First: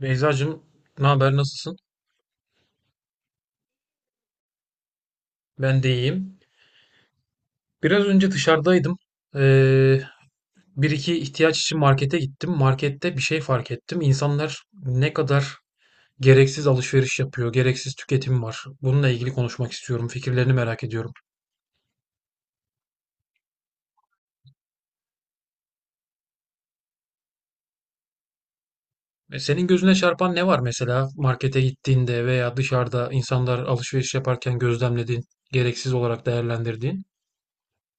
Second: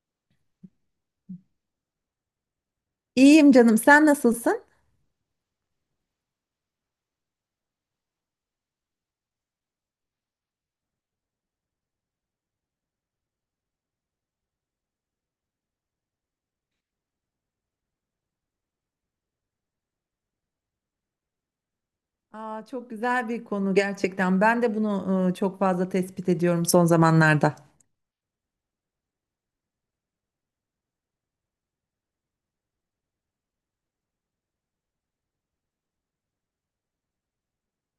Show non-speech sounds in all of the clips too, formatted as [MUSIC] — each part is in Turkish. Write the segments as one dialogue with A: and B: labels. A: Beyzacığım, ne haber, nasılsın?
B: İyiyim canım, sen nasılsın?
A: Ben de iyiyim. Biraz önce dışarıdaydım. Ee, bir iki ihtiyaç için markete gittim. Markette bir şey fark ettim. İnsanlar ne kadar gereksiz alışveriş yapıyor, gereksiz tüketim var. Bununla ilgili konuşmak istiyorum. Fikirlerini merak ediyorum.
B: Aa, çok güzel bir konu gerçekten. Ben de bunu çok fazla tespit ediyorum son zamanlarda.
A: Senin gözüne çarpan ne var mesela markete gittiğinde veya dışarıda insanlar alışveriş yaparken gözlemlediğin, gereksiz olarak değerlendirdiğin?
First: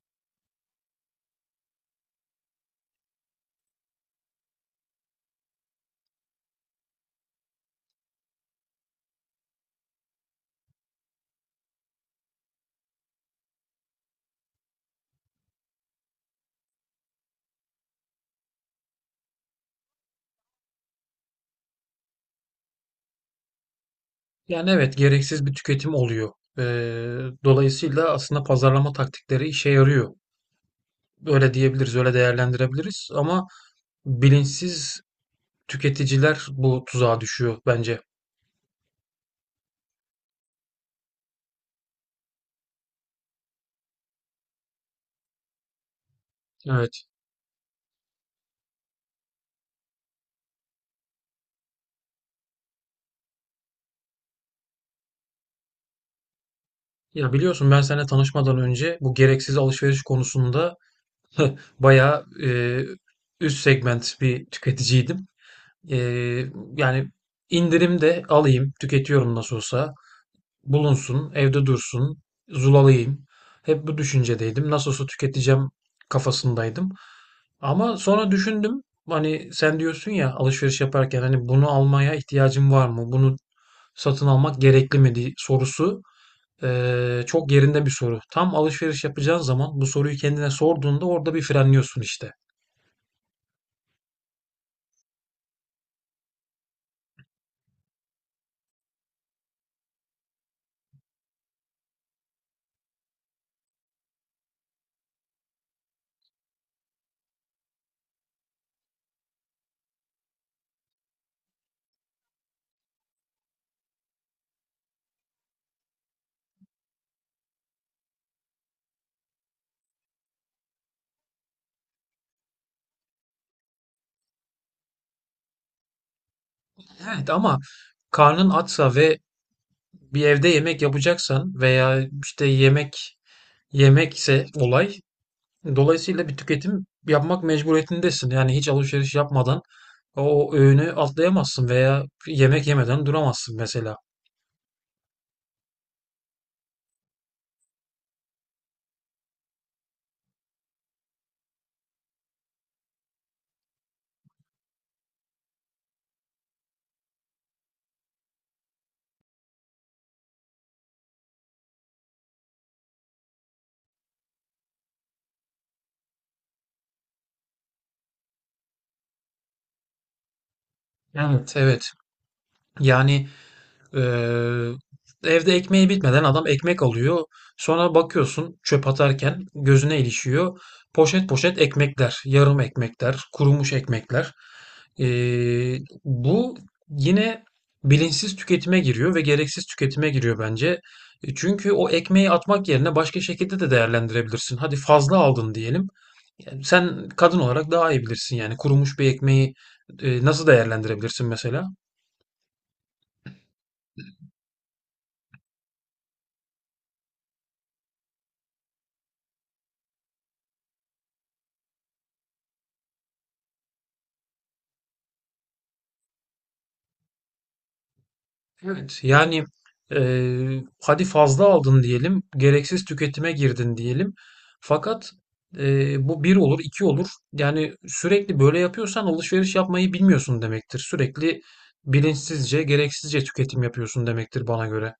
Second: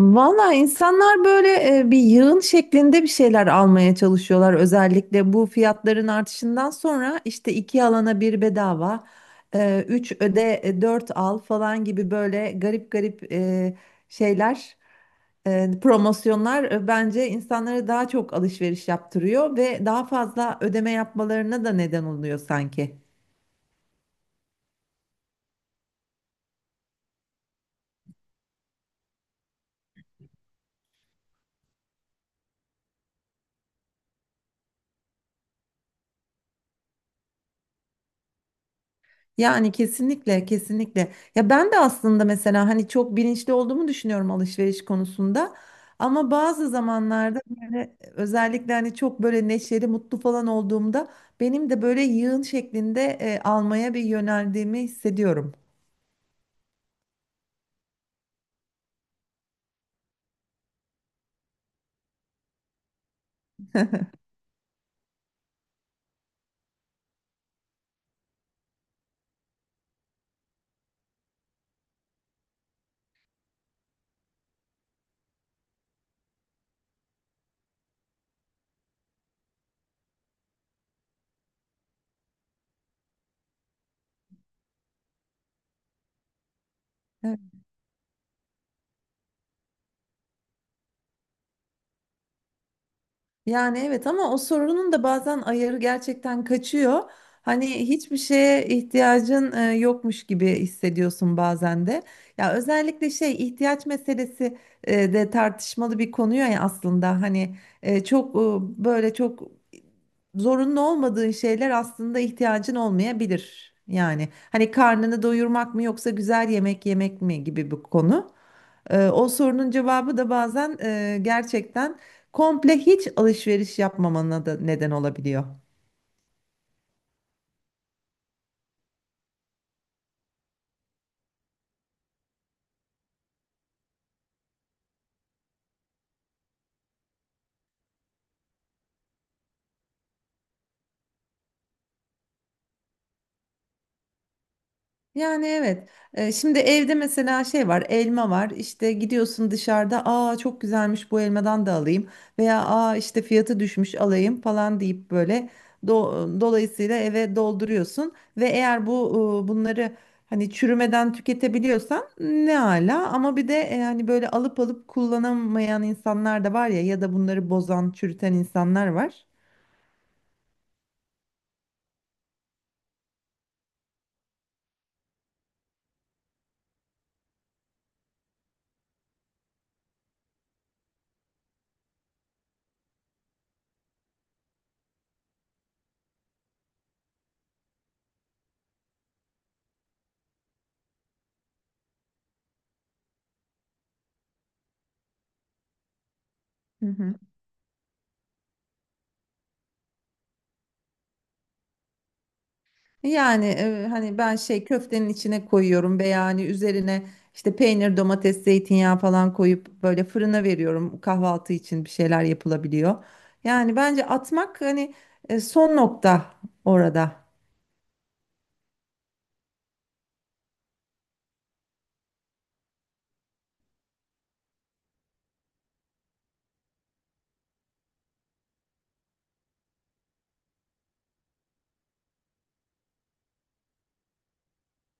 B: Valla insanlar böyle bir yığın şeklinde bir şeyler almaya çalışıyorlar. Özellikle bu fiyatların artışından sonra işte iki alana bir bedava, üç öde, dört al falan gibi böyle garip garip şeyler, promosyonlar, bence insanları daha çok alışveriş yaptırıyor ve daha fazla ödeme yapmalarına da neden oluyor sanki.
A: Yani evet, gereksiz bir tüketim oluyor. E, dolayısıyla aslında pazarlama taktikleri işe yarıyor. Öyle diyebiliriz, öyle değerlendirebiliriz, ama bilinçsiz tüketiciler bu tuzağa düşüyor bence.
B: Yani kesinlikle kesinlikle. Ya ben de aslında mesela hani çok bilinçli olduğumu düşünüyorum alışveriş konusunda. Ama bazı
A: Evet.
B: zamanlarda böyle özellikle hani çok böyle neşeli, mutlu falan olduğumda benim de böyle yığın şeklinde almaya bir yöneldiğimi hissediyorum.
A: Ya, biliyorsun, ben seninle tanışmadan önce bu gereksiz alışveriş konusunda bayağı üst segment bir tüketiciydim. Eee, yani indirim de alayım, tüketiyorum nasıl olsa, bulunsun, evde dursun, zulalayayım. Hep bu düşüncedeydim. Nasıl olsa tüketeceğim kafasındaydım. Ama sonra düşündüm, hani, sen diyorsun ya alışveriş yaparken, hani, bunu almaya ihtiyacım var mı? Bunu satın almak gerekli mi diye sorusu çok yerinde bir soru. Tam alışveriş yapacağın zaman bu soruyu kendine sorduğunda orada bir frenliyorsun işte.
B: Yani evet ama o sorunun da bazen ayarı gerçekten kaçıyor. Hani hiçbir şeye ihtiyacın yokmuş gibi hissediyorsun bazen de. Ya özellikle şey ihtiyaç meselesi de tartışmalı bir konu ya aslında. Hani çok böyle çok zorunlu olmadığın şeyler aslında ihtiyacın olmayabilir. Yani hani karnını doyurmak mı yoksa güzel yemek yemek mi gibi bir konu. O sorunun cevabı da bazen gerçekten komple hiç alışveriş yapmamana da neden olabiliyor.
A: Evet, ama karnın açsa ve bir evde yemek yapacaksan veya işte yemek yemekse olay, dolayısıyla bir tüketim yapmak mecburiyetindesin. Yani hiç alışveriş yapmadan o öğünü atlayamazsın veya yemek yemeden duramazsın mesela.
B: Yani evet. Şimdi evde mesela şey var, elma var. İşte gidiyorsun dışarıda, aa çok güzelmiş bu elmadan da alayım veya aa işte fiyatı düşmüş alayım falan deyip böyle dolayısıyla eve dolduruyorsun ve eğer bu bunları hani çürümeden tüketebiliyorsan ne ala ama bir de yani böyle alıp alıp kullanamayan insanlar da var ya ya da bunları bozan, çürüten insanlar var.
A: Evet, evet. Yani. Ee, evde ekmeği bitmeden adam ekmek alıyor. Sonra bakıyorsun, çöp atarken gözüne ilişiyor. Poşet poşet ekmekler, yarım ekmekler, kurumuş ekmekler. Ee, bu yine bilinçsiz tüketime giriyor ve gereksiz tüketime giriyor bence. Çünkü o ekmeği atmak yerine başka şekilde de değerlendirebilirsin. Hadi fazla aldın diyelim. Yani
B: Hı
A: sen
B: hı.
A: kadın olarak daha iyi bilirsin, yani kurumuş bir ekmeği nasıl değerlendirebilirsin mesela?
B: Yani hani ben şey köftenin içine koyuyorum veya hani üzerine işte peynir, domates, zeytinyağı falan koyup böyle fırına veriyorum. Kahvaltı için bir şeyler yapılabiliyor. Yani bence atmak hani son nokta orada.
A: Evet, yani hadi fazla aldın diyelim, gereksiz tüketime girdin diyelim. Fakat bu bir olur, iki olur. Yani sürekli böyle yapıyorsan alışveriş yapmayı bilmiyorsun demektir. Sürekli bilinçsizce, gereksizce tüketim yapıyorsun demektir bana göre.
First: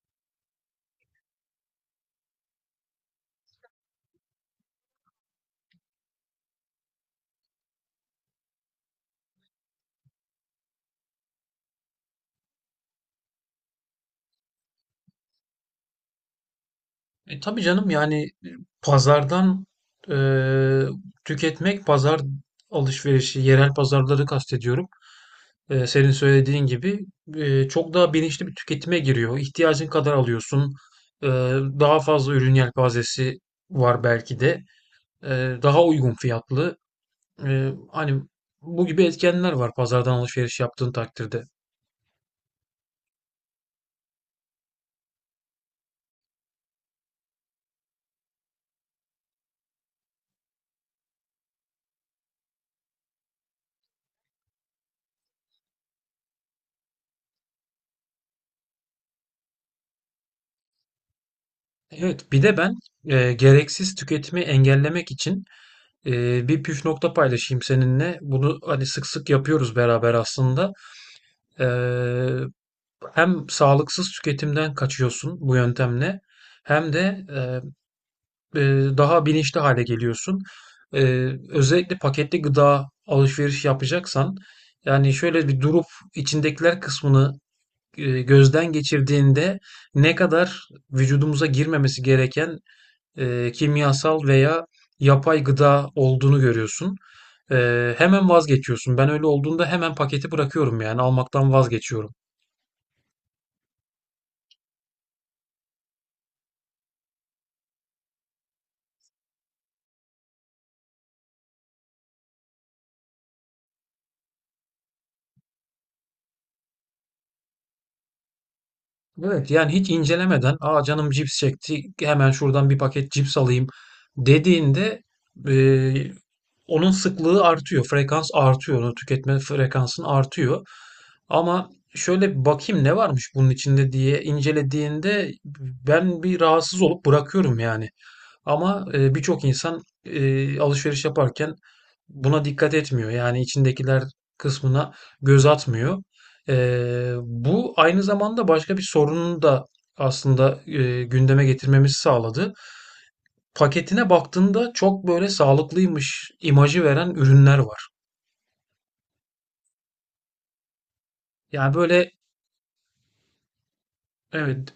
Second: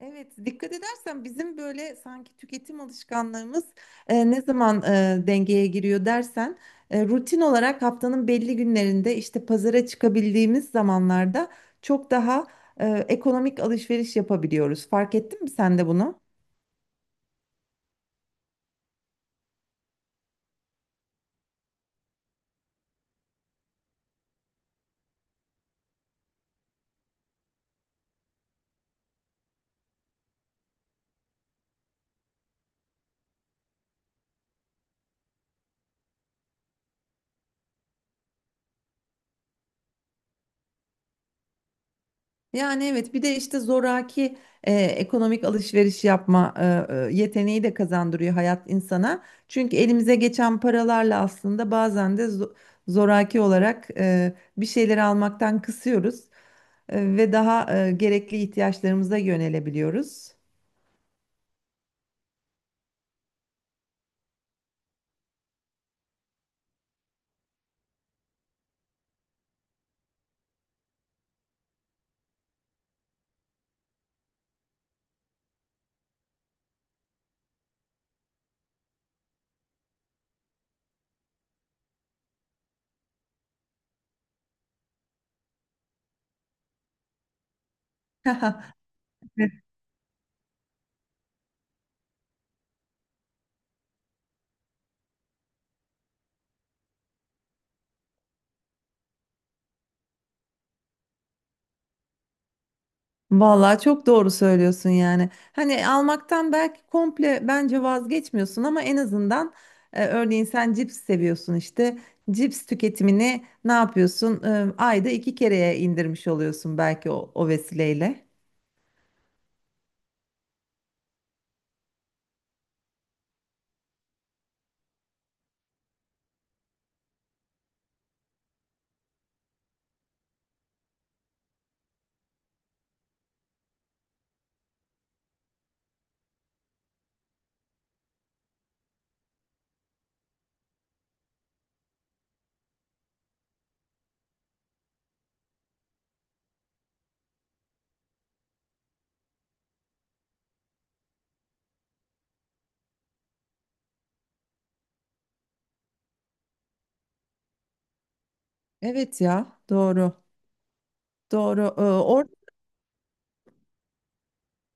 B: Evet, dikkat edersen bizim böyle sanki tüketim alışkanlığımız ne zaman dengeye giriyor dersen rutin olarak haftanın belli günlerinde işte pazara çıkabildiğimiz zamanlarda çok daha ekonomik alışveriş yapabiliyoruz. Fark ettin mi sen de bunu?
A: Tabii canım, yani pazardan e, tüketmek, pazar alışverişi, yerel pazarları kastediyorum. Senin söylediğin gibi çok daha bilinçli bir tüketime giriyor. İhtiyacın kadar alıyorsun. E, daha fazla ürün yelpazesi var belki de. Daha uygun fiyatlı. Hani bu gibi etkenler var pazardan alışveriş yaptığın takdirde.
B: Yani evet bir de işte zoraki ekonomik alışveriş yapma yeteneği de kazandırıyor hayat insana. Çünkü elimize geçen paralarla aslında bazen de zoraki olarak bir şeyleri almaktan kısıyoruz ve daha gerekli ihtiyaçlarımıza yönelebiliyoruz.
A: Evet, bir de ben gereksiz tüketimi engellemek için bir püf nokta paylaşayım seninle. Bunu, hani, sık sık yapıyoruz beraber aslında. E, hem sağlıksız tüketimden kaçıyorsun bu yöntemle, hem de e, e, daha bilinçli hale geliyorsun. E, özellikle paketli gıda alışveriş yapacaksan, yani şöyle bir durup içindekiler kısmını gözden
B: [LAUGHS]
A: geçirdiğinde ne kadar vücudumuza girmemesi gereken kimyasal veya yapay gıda olduğunu görüyorsun. Hemen vazgeçiyorsun. Ben öyle olduğunda hemen paketi bırakıyorum, yani almaktan vazgeçiyorum.
B: Vallahi çok doğru söylüyorsun yani. Hani almaktan belki komple bence vazgeçmiyorsun ama en azından örneğin sen cips seviyorsun işte. Cips tüketimini ne yapıyorsun? E, ayda iki kereye indirmiş oluyorsun belki o, o vesileyle.
A: Evet, yani hiç incelemeden, aa, canım cips çekti, hemen şuradan bir paket cips alayım dediğinde eee, onun sıklığı artıyor. Frekans artıyor. Onu tüketme frekansın artıyor. Ama şöyle bir bakayım ne varmış bunun içinde diye incelediğinde, ben bir rahatsız olup bırakıyorum yani. Ama birçok insan alışveriş yaparken buna dikkat etmiyor. Yani içindekiler kısmına göz atmıyor. Bu aynı zamanda başka bir sorunu da aslında gündeme getirmemizi sağladı. Paketine baktığında çok böyle sağlıklıymış imajı veren ürünler var.
B: Evet ya doğru.
A: Yani
B: Doğru. E,
A: böyle, evet.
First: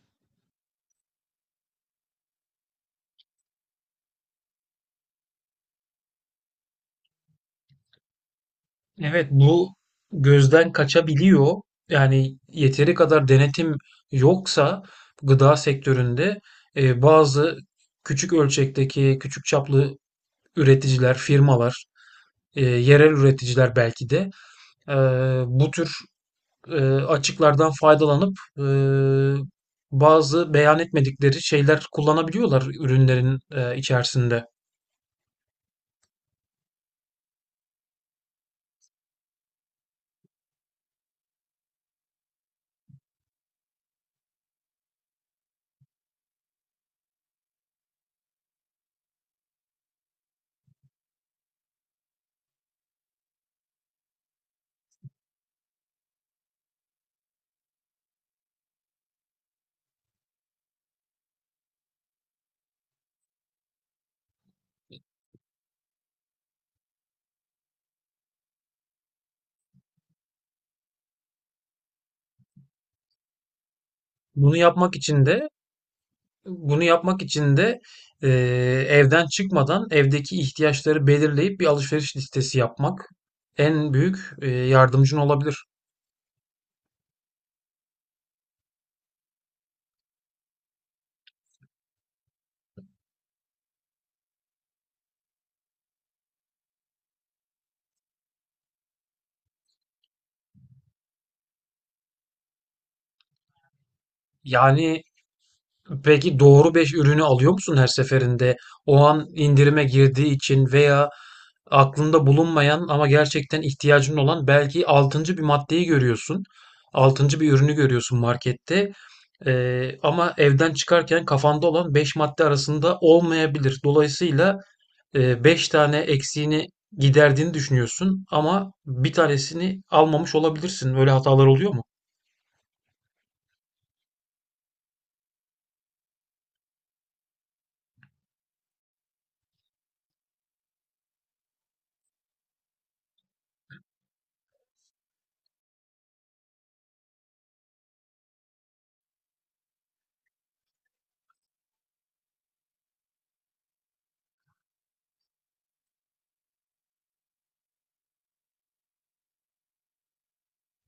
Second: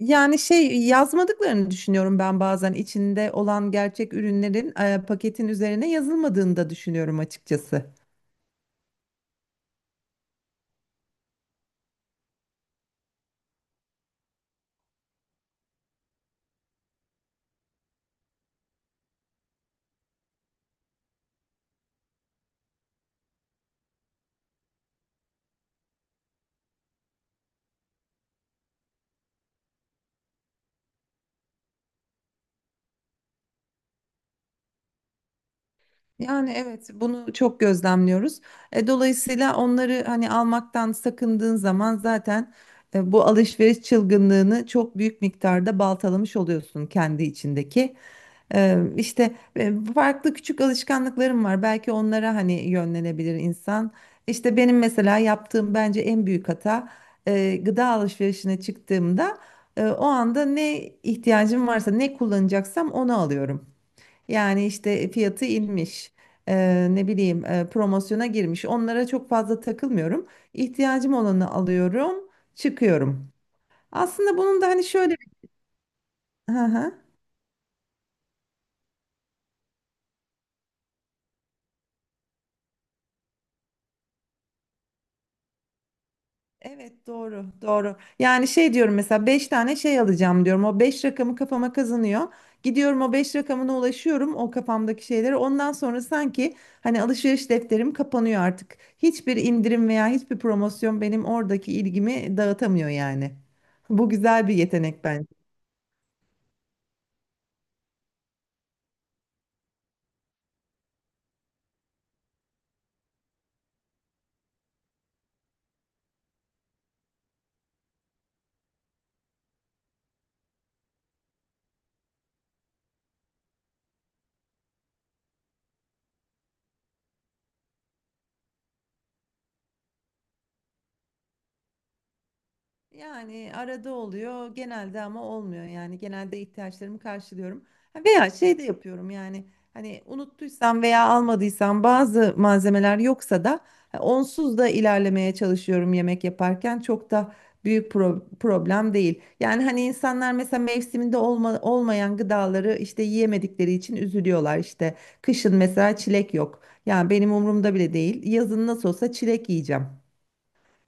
B: Yani şey yazmadıklarını düşünüyorum ben bazen içinde olan gerçek ürünlerin paketin üzerine yazılmadığını da düşünüyorum açıkçası.
A: Evet, bu gözden kaçabiliyor. Yani yeteri kadar denetim yoksa gıda sektöründe bazı küçük ölçekteki, küçük çaplı üreticiler, firmalar, yerel üreticiler belki de e, bu tür açıklardan faydalanıp bazı beyan etmedikleri şeyler kullanabiliyorlar ürünlerin içerisinde.
B: Yani evet bunu çok gözlemliyoruz. Dolayısıyla onları hani almaktan sakındığın zaman zaten bu alışveriş çılgınlığını çok büyük miktarda baltalamış oluyorsun kendi içindeki. İşte farklı küçük alışkanlıklarım var. Belki onlara hani yönlenebilir insan. İşte benim mesela yaptığım bence en büyük hata gıda alışverişine çıktığımda o anda ne ihtiyacım varsa ne kullanacaksam onu alıyorum. Yani işte fiyatı inmiş. Ne bileyim promosyona girmiş. Onlara çok fazla takılmıyorum. İhtiyacım olanı alıyorum, çıkıyorum. Aslında
A: Bunu
B: bunun da hani
A: yapmak
B: şöyle.
A: için de
B: Hı
A: bunu
B: hı.
A: yapmak için de eee, evden çıkmadan evdeki ihtiyaçları belirleyip bir alışveriş listesi yapmak en büyük yardımcın olabilir.
B: Evet, doğru doğru. Yani şey diyorum mesela 5 tane şey alacağım diyorum. O 5 rakamı kafama kazanıyor. Gidiyorum o 5 rakamına ulaşıyorum o kafamdaki şeylere. Ondan sonra sanki hani alışveriş defterim kapanıyor artık. Hiçbir indirim veya hiçbir promosyon benim oradaki ilgimi dağıtamıyor yani. Bu güzel bir yetenek.
A: Yani. Peki doğru 5 ürünü alıyor musun her seferinde? O an indirime girdiği için veya aklında bulunmayan ama gerçekten ihtiyacın olan belki altıncı bir maddeyi görüyorsun. Altıncı bir ürünü görüyorsun markette. Ama evden çıkarken kafanda olan 5 madde arasında olmayabilir. Dolayısıyla 5 tane eksiğini giderdiğini düşünüyorsun, ama bir tanesini almamış olabilirsin. Öyle hatalar oluyor mu?
B: Yani arada oluyor genelde ama olmuyor yani genelde ihtiyaçlarımı karşılıyorum. Ha, veya şey de yapıyorum yani hani unuttuysam veya almadıysam bazı malzemeler yoksa da ha, onsuz da ilerlemeye çalışıyorum yemek yaparken çok da büyük problem değil. Yani hani insanlar mesela mevsiminde olmayan gıdaları işte yiyemedikleri için üzülüyorlar işte kışın mesela çilek yok yani benim umurumda bile değil yazın nasıl olsa çilek yiyeceğim.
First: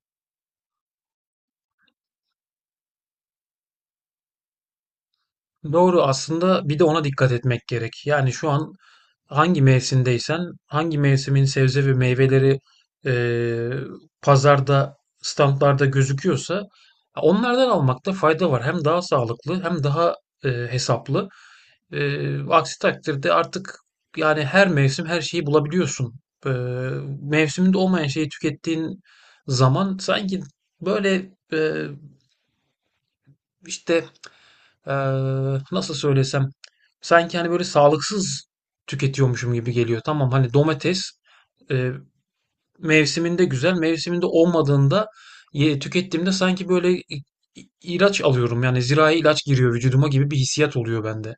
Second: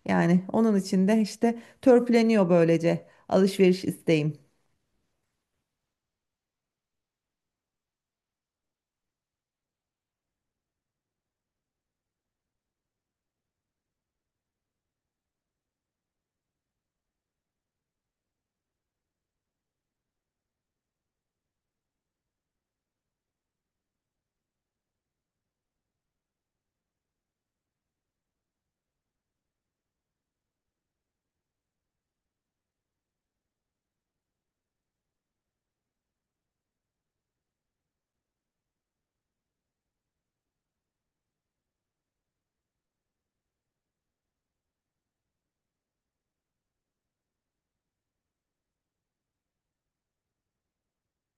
B: Yani onun için de işte törpüleniyor böylece alışveriş isteğim.
A: Doğru, aslında bir de ona dikkat etmek gerek. Yani şu an hangi mevsimdeysen, hangi mevsimin sebze ve meyveleri eee, pazarda, standlarda gözüküyorsa onlardan almakta fayda var. Hem daha sağlıklı, hem daha hesaplı. Aksi takdirde artık yani her mevsim her şeyi bulabiliyorsun. Eee, mevsiminde olmayan şeyi tükettiğin zaman sanki böyle işte nasıl söylesem, sanki hani böyle sağlıksız tüketiyormuşum gibi geliyor. Tamam, hani domates e, mevsiminde güzel, mevsiminde olmadığında tükettiğimde sanki böyle ilaç alıyorum. Yani zirai ilaç giriyor vücuduma gibi bir hissiyat oluyor bende.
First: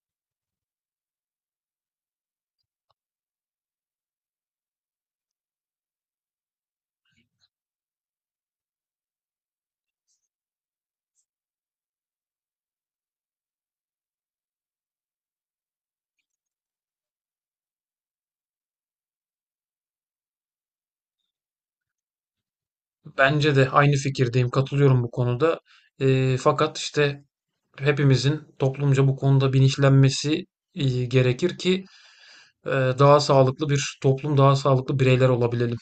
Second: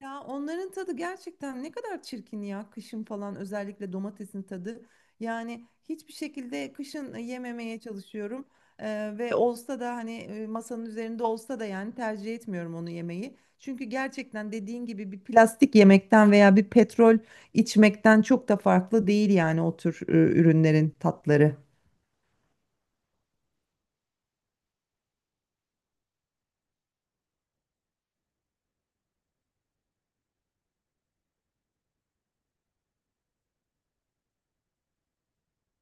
B: Ya onların tadı gerçekten ne kadar çirkin ya kışın falan özellikle domatesin tadı. Yani hiçbir şekilde kışın yememeye çalışıyorum. Ve olsa da hani masanın üzerinde olsa da yani tercih etmiyorum onu yemeyi. Çünkü gerçekten dediğin gibi bir plastik yemekten veya bir petrol içmekten çok da farklı değil yani o tür ürünlerin tatları.
A: Bence de aynı fikirdeyim, katılıyorum bu konuda. Fakat işte hepimizin toplumca bu konuda bilinçlenmesi gerekir ki daha sağlıklı bir toplum, daha sağlıklı bireyler olabilelim.